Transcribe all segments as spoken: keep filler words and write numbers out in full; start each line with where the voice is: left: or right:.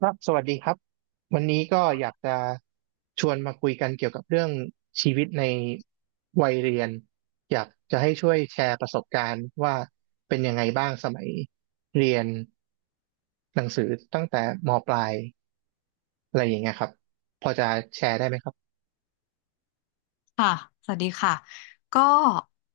right: ครับสวัสดีครับวันนี้ก็อยากจะชวนมาคุยกันเกี่ยวกับเรื่องชีวิตในวัยเรียนอยากจะให้ช่วยแชร์ประสบการณ์ว่าเป็นยังไงบ้างสมัยเรียนหนังสือตั้งแต่มปลายอะไรอย่างเงี้ยครับพอจะแชร์ได้ไหมครับ
left: ค่ะสวัสดีค่ะ ก็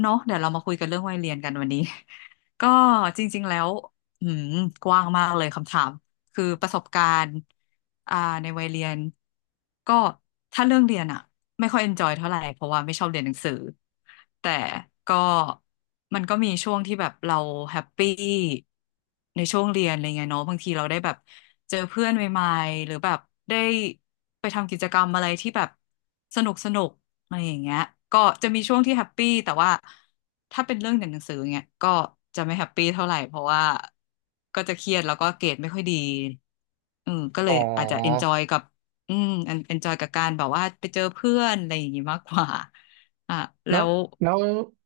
left: เนาะเดี๋ยวเรามาคุยกันเรื่องวัยเรียนกันวันนี้ ก็จริงๆแล้วอืมกว้างมากเลยคำถาม คือประสบการณ์อ่าในวัยเรียน ก็ถ้าเรื่องเรียนอะ ไม่ค่อยเอนจอยเท่าไหร่เพราะว่าไม่ชอบเรียนหนังสือแต่ก็มันก็มีช่วงที่แบบเราแฮปปี้ในช่วงเรียนอะไรเงี้ยเนาะบางทีเราได้แบบเจอเพื่อนใหม่ๆหรือแบบได้ไปทำกิจกรรมอะไรที่แบบสนุกสนุกอะไรอย่างเงี้ยก็จะมีช่วงที่แฮปปี้แต่ว่าถ้าเป็นเรื่องเรียนหนังสือเงี้ยก็จะไม่แฮปปี้เท่าไหร่เพราะว่าก็จะเครียดแล้วก็เกรดไม่ค่อยดีอืมก็เล
right: อ๋
left: ยอาจจะเอนจ
right: อ
left: อยกับ อืมอันเอนจอยกับการแบบว่าไปเจอเพื่อนอะไรอย่างงี้มากกว่าอ่ะแล้
right: แล้ว
left: ว
right: แล้ว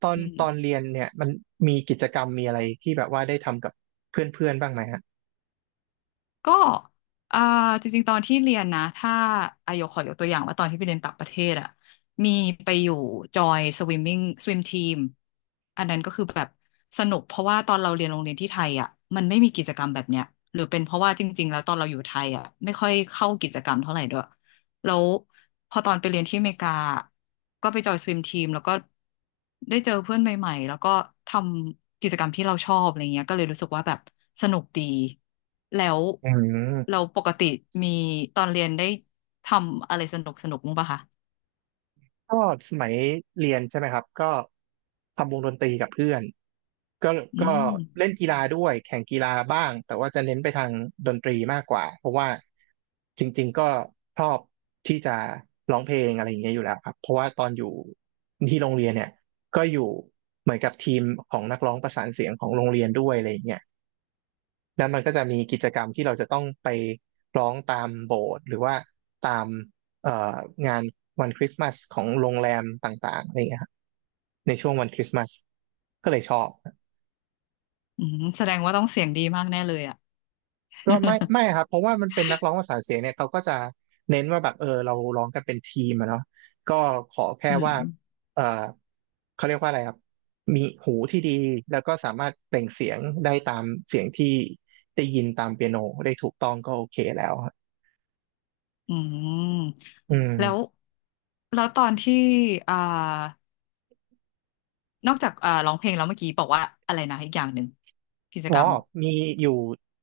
right: ตอน
left: อื
right: ตอน
left: ม
right: เรียนเนี่ยมันมีกิจกรรมมีอะไรที่แบบว่าได้ทำกับเพื่อนๆบ้างไหมฮะ
left: ก็อ่าจริงๆตอนที่เรียนนะถ้าอายกขอยกตัวอย่างว่าตอนที่ไปเรียนต่างประเทศอ่ะมีไปอยู่จอยสวิมมิ่งสวิมทีมอันนั้นก็คือแบบสนุกเพราะว่าตอนเราเรียนโรงเรียนที่ไทยอ่ะมันไม่มีกิจกรรมแบบเนี้ยหรือเป็นเพราะว่าจริงๆแล้วตอนเราอยู่ไทยอ่ะไม่ค่อยเข้ากิจกรรมเท่าไหร่ด้วย แล้วพอตอนไปเรียนที่อเมริกาก็ไปจอยสวิมทีมแล้วก็ได้เจอเพื่อนใหม่ๆแล้วก็ทำกิจกรรมที่เราชอบอะไรเงี้ยก็เลยรู้สึกว่าแบบสนุกดีแล้ว
right: อื
left: เรา
right: ม
left: ปกติมีตอนเรียนได้ทำอะไรสนุกสนุกมั้างปะคะ
right: ก็สมัยเรียนใช่ไหมครับก็ทำวงดนตรีกับเพื่อนก็
left: อื
right: ก็เล่นกี
left: ม
right: ฬาด้วยแข่งกีฬาบ้างแต่ว่าจะเน้นไปทางดนตรีมากกว่าเพราะว่าจริงๆก็ชอบที่จะร้องเพลงอะไรอย่างเงี้ยอยู่แล้วครับเพราะว่าตอนอยู่ที่โรงเรียนเนี่ยก็อยู่เหมือนกับทีมของนักร้องประสานเสียงของโรงเรียนด้วยอะไรอย่างเงี้ย แล้วมันก็จะมีกิจกรรมที่เราจะต้องไปร้องตามโบสถ์หรือว่าตามเอ่องานวันคริสต์มาสของโรงแรมต่างๆอะไรอย่างเงี้ยครับในช่วงวันคริสต์มาสก็เลยชอบ
left: อืมแสดงว่าต้องเสียงดีมากแน่เลยอ่ะ
right: ก็ไม่ไม่ครับเพราะว่ามันเป็นนักร้องประสานเสียงเนี่ยเขาก็จะเน้นว่าแบบเออเราร้องกันเป็นทีมอะเนาะก็ขอแค่
left: อืม
right: ว่าเออเขาเรียกว่าอะไรครับมีหูที่ดีแล้วก็สามารถเปล่งเสียงได้ตามเสียงที่ได้ยินตามเปียโนได้ถูกต้องก็โอเคแล้วครับ
left: อืม
right: อืม
left: แล้วแล้วตอนที่อ่านอกจากอ่าร้องเพลงแล้วเมื่อกี้บอกว่าอะไรนะอีกอย่างหนึ่งกิจ
right: อ๋อ
left: กรรม
right: มีอยู่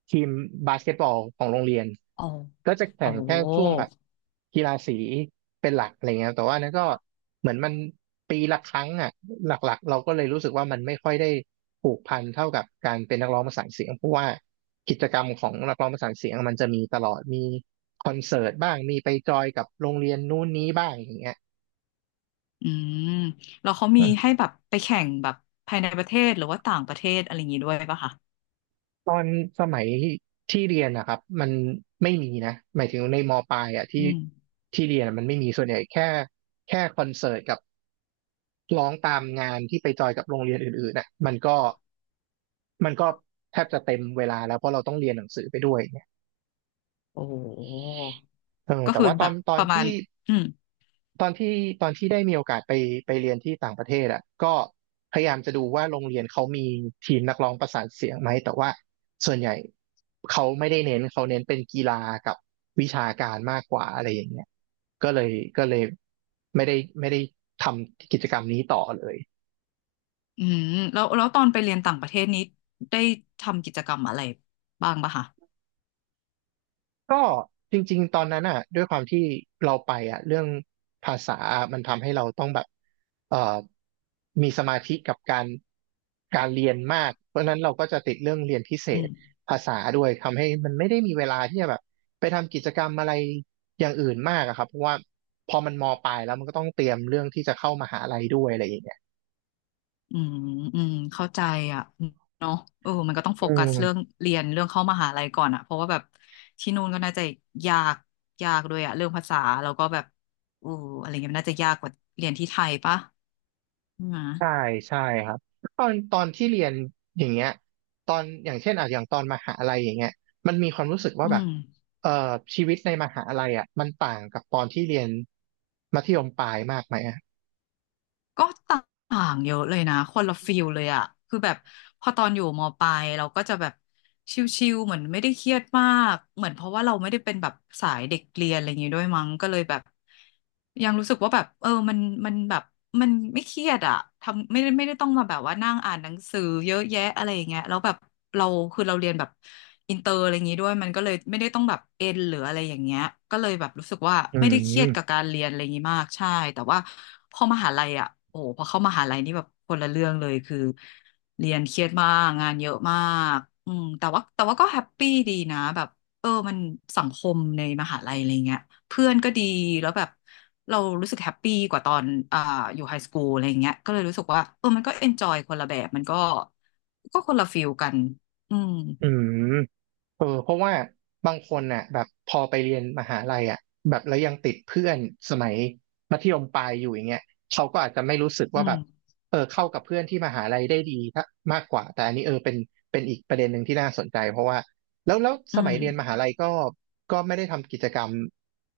right: ทีมบาสเกตบอลของโรงเรียน
left: อ๋อ
right: ก็จะ
left: โอ
right: แข่งแค่
left: โห
right: ช่วงแบบกีฬาสีเป็นหลักอะไรเงี้ยแต่ว่านั้นก็เหมือนมันปีละครั้งอ่ะหลักๆเราก็เลยรู้สึกว่ามันไม่ค่อยได้ผูกพันเท่ากับการเป็นนักร้องประสานเสียงเพราะว่ากิจกรรมของนักร้องประสานเสียงมันจะมีตลอดมีคอนเสิร์ตบ้างมีไปจอยกับโรงเรียนนู้นนี้บ้างอย่างเงี้ย
left: อืมแล้วเขามีให้แบบไปแข่งแบบภายในประเทศหรือว่าต่างประเทศอะไรอย่างนี้ด้วยป่ะคะ
right: ตอนสมัยที่เรียนนะครับมันไม่มีนะหมายถึงในมปลายอ่ะ
left: อื
right: ที่
left: ม
right: ที่เรียนอะมันไม่มีส่วนใหญ่แค่แค่คอนเสิร์ตกับร้องตามงานที่ไปจอยกับโรงเรียนอื่นๆนะมันก็มันก็แทบจะเต็มเวลาแล้วเพราะเราต้องเรียนหนังสือไปด้วยเนี่ย
left: โอ้โห
right: เออ
left: ก็
right: แต่
left: คือ
right: ว่าต
left: แบ
right: อ
left: บ
right: นตอ
left: ป
right: น
left: ระมาณ
right: ที่
left: อืม
right: ตอนที่ตอนที่ได้มีโอกาสไปไปเรียนที่ต่างประเทศอ่ะก็พยายามจะดูว่าโรงเรียนเขามีทีมนักร้องประสานเสียงไหมแต่ว่าส่วนใหญ่เขาไม่ได้เน้นเขาเน้นเป็นกีฬากับวิชาการมากกว่าอะไรอย่างเงี้ยก็เลยก็เลยไม่ได้ไม่ได้ทำกิจกรรมนี้ต่อเลย
left: อืมแล้วแล้วตอนไปเรียนต่างประเทศนี้ได้ทำกิจกรรมอะไรบ้างป่ะคะ
right: ก็จริงๆตอนนั้นอ่ะด้วยความที่เราไปอ่ะเรื่องภาษาอะมันทำให้เราต้องแบบเอ่อมีสมาธิกับการการเรียนมากเพราะฉะนั้นเราก็จะติดเรื่องเรียนพิเศ
left: อื
right: ษ
left: ม
right: ภาษาด้วยทำให้มันไม่ได้มีเวลาที่จะแบบไปทำกิจกรรมอะไรอย่างอื่นมากอะครับเพราะว่าพอมันมปลายแล้วมันก็ต้องเตรียมเรื่องที่จะเข้ามหาลัยด้วยอะไรอย่างเงี้ย
left: อืมอืมเข้าใจอ่ะเนาะเออมันก็ต้องโฟ
right: อื
left: กัสเรื่อง
right: ม
left: เรียนเรื่องเข้ามหาลัยก่อนอ่ะเพราะว่าแบบที่นู่นก็น่าจะยากยากด้วยอ่ะเรื่องภาษาแล้วก็แบบอู้อะไรเงี้ยมันน่าจะยากกว่าเรียนที่ไทยปะใช่ไหม
right: ใช่ใช่ครับตอนตอนที่เรียนอย่างเงี้ยตอนอย่างเช่นอ่ะอย่างตอนมหาลัยอย่างเงี้ยมันมีความรู้สึกว่า
left: อื
right: แบบ
left: ม
right: เอ่อชีวิตในมหาลัยอ่ะมันต่างกับตอนที่เรียนมัธยมปลายมากไหมอ่ะ
left: ก็ต่างเยอะเลยนะคนละฟิลเลยอะคือแบบพอตอนอยู่มปลายเราก็จะแบบชิลๆเหมือนไม่ได้เครียดมากเหมือนเพราะว่าเราไม่ได้เป็นแบบสายเด็กเรียนอะไรอย่างงี้ด้วยมั้งก็เลยแบบยังรู้สึกว่าแบบเออมันมันแบบมันไม่เครียดอะทำไม่ได้ไม่ได้ต้องมาแบบว่านั่งอ่านหนังสือเยอะแยะอะไรอย่างเงี้ยแล้วแบบเราคือเราเรียนแบบอินเตอร์อะไรอย่างงี้ด้วยมันก็เลยไม่ได้ต้องแบบเอ็นหรืออะไรอย่างเงี้ยก็เลยแบบรู้สึกว่า
right: อื
left: ไม่ได้เครียดกับ
right: ม
left: การเรียนอะไรอย่างงี้มากใช่แต่ว่า พอมหาลัยอ่ะโอ้โหพอเข้ามหาลัยนี่แบบคนละเรื่องเลยคือเรียนเครียดมาก งานเยอะมากอืมแต่ว่าแต่ว่าก็แฮปปี้ดีนะแบบเออมันสังคมในมหาลัยอะไรเงี้ยเพื่อนก็ดี แล้วแบบเรารู้สึกแฮปปี้กว่าตอนอ่าอยู่ไฮสคูลอะไรเงี้ยก็เลยรู้สึกว่าเออมันก็เอนจอยคนละแบบ มันก็ก็คนละฟิลกัน อืม
right: อืม เออเพราะว่าบางคนน่ะแบบพอไปเรียนมหาลัยอ่ะแบบแล้วยังติดเพื่อนสมัยมัธยมปลายอยู่อย่างเงี้ยเขาก็อาจจะไม่รู้สึก
left: อื
right: ว่าแบ
left: ม
right: บเออเข้ากับเพื่อนที่มหาลัยได้ดีถ้ามากกว่าแต่อันนี้เออเป็นเป็นอีกประเด็นหนึ่งที่น่าสนใจเพราะว่าแล้วแล้ว
left: อื
right: สมัย
left: ม
right: เรียนมหาลัยก็ก็ไม่ได้ทำกิจกรรม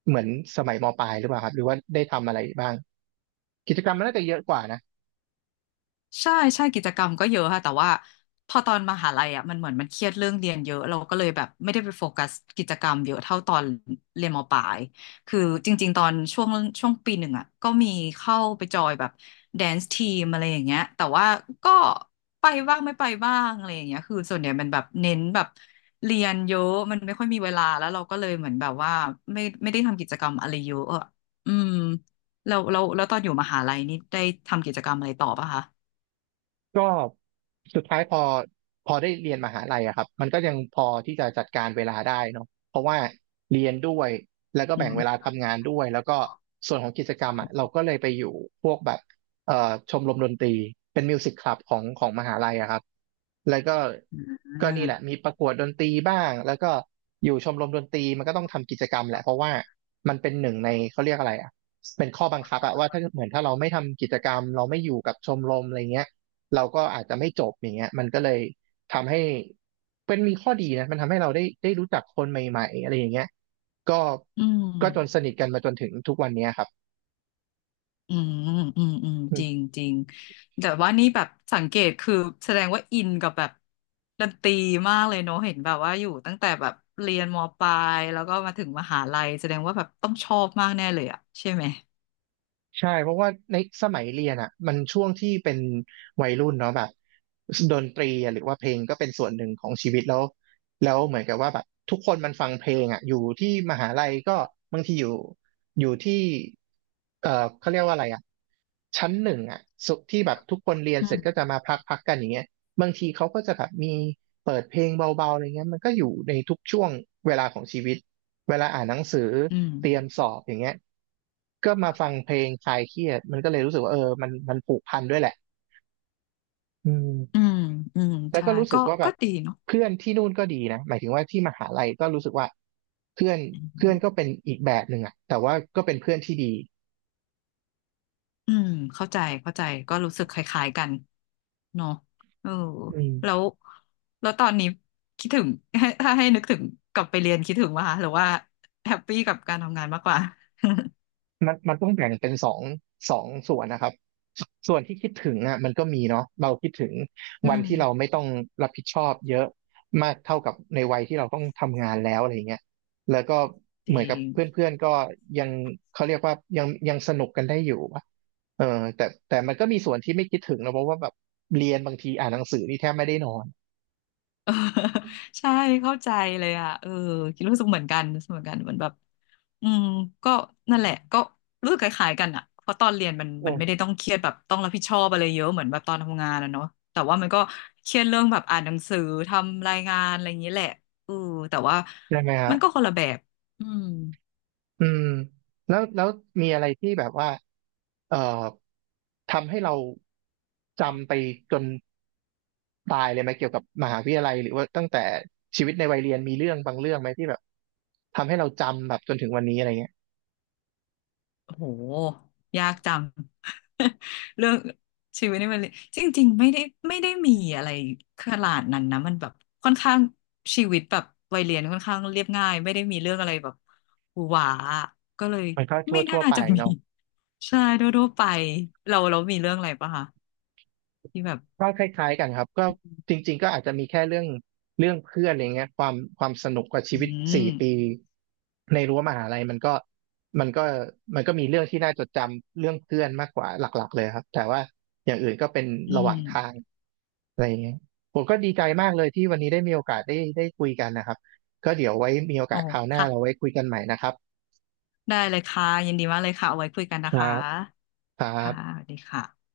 right: เหมือนสมัยมปลายหรือเปล่าครับหรือว่าได้ทำอะไรบ้างกิจกรรมมันน่าจะเยอะกว่านะ
left: ใช่ใช่กิจกรรมก็เยอะค่ะแต่ว่าพอตอนมหาลัยอ่ะมันเหมือนมันเครียดเรื่องเรียนเยอะเราก็เลยแบบไม่ได้ไปโฟกัสกิจกรรมเยอะเท่าตอนเรียนมปลายคือจริงๆตอนช่วงช่วงปีหนึ่งอ่ะก็มีเข้าไปจอยแบบแดนซ์ทีมอะไรอย่างเงี้ยแต่ว่าก็ไปบ้างไม่ไปบ้างอะไรอย่างเงี้ยคือส่วนใหญ่มันแบบเน้นแบบเรียนเยอะมันไม่ค่อยมีเวลาแล้วเราก็เลยเหมือนแบบว่าไม่ไม่ได้ทำกิจกรรมอะไรเยอะอะอืมแล้วแล้วแล้วตอนอยู่มหาลัยนี่ได้ทำกิจกรรมอะไรต่อปะคะ
right: ก็สุดท้ายพอพอได้เรียนมหาลัยอะครับมันก็ยังพอที่จะจัดการเวลาได้เนาะเพราะว่าเรียนด้วยแล้วก็
left: อื
right: แบ่ง
left: ม
right: เวลาทำงานด้วยแล้วก็ส่วนของกิจกรรมอะเราก็เลยไปอยู่พวกแบบเอ่อชมรมดนตรีเป็นมิวสิกคลับของของมหาลัยอะครับแล้วก็ก็
left: อ่า
right: นี่แหละมีประกวดดนตรีบ้างแล้วก็อยู่ชมรมดนตรีมันก็ต้องทำกิจกรรมแหละเพราะว่ามันเป็นหนึ่งในเขาเรียกอะไรอะเป็นข้อบังคับอะว่าถ้าเหมือนถ้าเราไม่ทำกิจกรรมเราไม่อยู่กับชมรมอะไรเงี้ย เราก็อาจจะไม่จบอย่างเงี้ยมันก็เลยทำให้เป็นมีข้อดีนะมันทำให้เราได้ได้รู้จักคนใหม่ๆอะไรอย่างเงี้ยก็
left: อืม
right: ก็จนสนิทกันมาจนถึงทุกวันเนี้ยครับ
left: อืมอืมอืมจริงจริงแต่ว่านี่แบบสังเกตคือแสดงว่าอินกับแบบดนตรีมากเลยเนอะเห็นแบบว่าอยู่ตั้งแต่แบบเรียนมปลายแล้วก็มาถึงมหาลัยแสดงว่าแบบต้องชอบมากแน่เลยอะใช่ไหม
right: ใช่เพราะว่าในสมัยเรียนอ่ะมันช่วงที่เป็นวัยรุ่นเนาะแบบดนตรีอะหรือว่าเพลงก็เป็นส่วนหนึ่งของชีวิตแล้วแล้วเหมือนกับว่าแบบทุกคนมันฟังเพลงอ่ะอยู่ที่มหาลัยก็บางทีอยู่อยู่ที่เอ่อเขาเรียกว่าอะไรอ่ะชั้นหนึ่งอ่ะสุที่แบบทุกคนเรียน
left: อื
right: เสร็
left: ม
right: จก็จะมาพักพักกันอย่างเงี้ย บางทีเขาก็จะแบบมีเปิดเพลงเบาๆอะไรเงี้ยมันก็อยู่ในทุกช่วงเวลาของชีวิตเวลาอ่านหนังสือ
left: อืม
right: เตรียมสอบอย่างเงี้ยก็มาฟังเพลงคลายเครียดมันก็เลยรู้สึกว่าเออมันมันผูกพันด้วยแหละอืม
left: อืมอืม
right: แล้ว
left: ใช่
right: ก็รู้
left: ก็
right: สึกว่าแบ
left: ก็
right: บ
left: ดีเนาะ
right: เพื่อนที่นู่นก็ดีนะหมายถึงว่าที่มหาลัยก็รู้สึกว่าเพื่อนเพื่อนก็เป็นอีกแบบหนึ่งอะแต่ว่าก็เป็นเพื่อนที่ดี
left: อืมเข้าใจเข้าใจก็รู้สึกคล้ายๆกันเนอะเออ
right: อืม
left: แล้วแล้วตอนนี้คิดถึง ถ้าให้นึกถึงกลับไปเรียนคิดถึงว่าหรือว่าแฮปปี้กับการทำงานมากกว่า
right: มันมันต้องแบ่งเป็นสองสองส่วนนะครับส่วนที่คิดถึงอ่ะมันก็มีเนาะเราคิดถึง
left: อื
right: วัน
left: ม
right: ที่เราไม่ต้องรับผิดชอบเยอะมากเท่ากับในวัยที่เราต้องทำงานแล้วอะไรเงี้ยแล้วก็
left: จ
right: เหมื
left: ริ
right: อน
left: ง
right: กับเพื่อนๆก็ยังเขาเรียกว่ายังยังสนุกกันได้อยู่อะเออแต่แต่มันก็มีส่วนที่ไม่คิดถึงนะเพราะว่าแบบเรียนบางทีอ่านหนังสือนี่แทบไม่ได้นอน
left: เออใช่เข้าใจเลยอ่ะเออคิดรู้สึกเหมือนกันรู้สึกเหมือนกันเหมือนแบบอืมก็นั่นแหละก็รู้สึกคล้ายๆกันอ่ะเพราะตอนเรียนมันมันไม่ได้ต้องเครียดแบบต้องรับผิดชอบอะไรเยอะเหมือนแบบตอนทำงานอะเนาะแต่ว่ามันก็เครียดเรื่องแบบอ่านหนังสือทำรายงานอะไรอย่างนี้แหละเออแต่ว่า
right: ใช่ไหมฮะ
left: มันก็คนละแบบอืม
right: อืมแล้วแล้วมีอะไรที่แบบว่า เอ่อทำให้เราจำไปจนตายเลยไหมเกี่ยวกับมหาวิทยาลัยหรือว่าตั้งแต่ชีวิตในวัยเรียนมีเรื่องบางเรื่องไหมที่แบบทำให้เราจำแบบจนถึงวันนี้อะไรเงี้ย
left: โหยากจัง เรื่องชีวิตนี่มันจริงๆไม่ได้ไม่ได้มีอะไรขนาดนั้นนะมันแบบค่อนข้างชีวิตแบบวัยเรียนค่อนข้างเรียบง่ายไม่ได้มีเรื่องอะไรแบบหวือหวาก็เลย
right: มันก็ทั่
left: ไม่
right: วทั่
left: น่า
right: วไป
left: จะมี
right: เนาะ
left: ใช่ทั่วๆไปเราเรามีเรื่องอะไรปะคะที่แบบ
right: ก็คล้ายๆกันครับก็จริงๆก็อาจจะมีแค่เรื่องเรื่องเพื่อนอะไรเงี้ยความความสนุกกับชี
left: อื
right: วิตสี่
left: ม
right: ปีในรั้วมหาลัยมันก็มันก็มันก็มีเรื่องที่น่าจดจำเรื่องเพื่อนมากกว่าหลักๆเลยครับแต่ว่าอย่างอื่นก็เป็น
left: อื
right: ระห
left: ม
right: ว่างทาง อะไรอย่างเงี้ยผมก็ดีใจมากเลยที่วันนี้ได้มีโอกาสได้ได้คุยกันนะครับ ก็เดี๋ยวไว้มีโอ
left: โอ้
right: กาสคราวหน้า
left: ค่ะ
right: เราไว้คุยกันใหม่นะครับ
left: ได้เลยค่ะยินดีมากเลยค่ะเอาไว้คุยกัน
right: ค
left: นะ
right: รั
left: คะ
right: บครั
left: ค่ะ
right: บ
left: สวัสดีค่ะ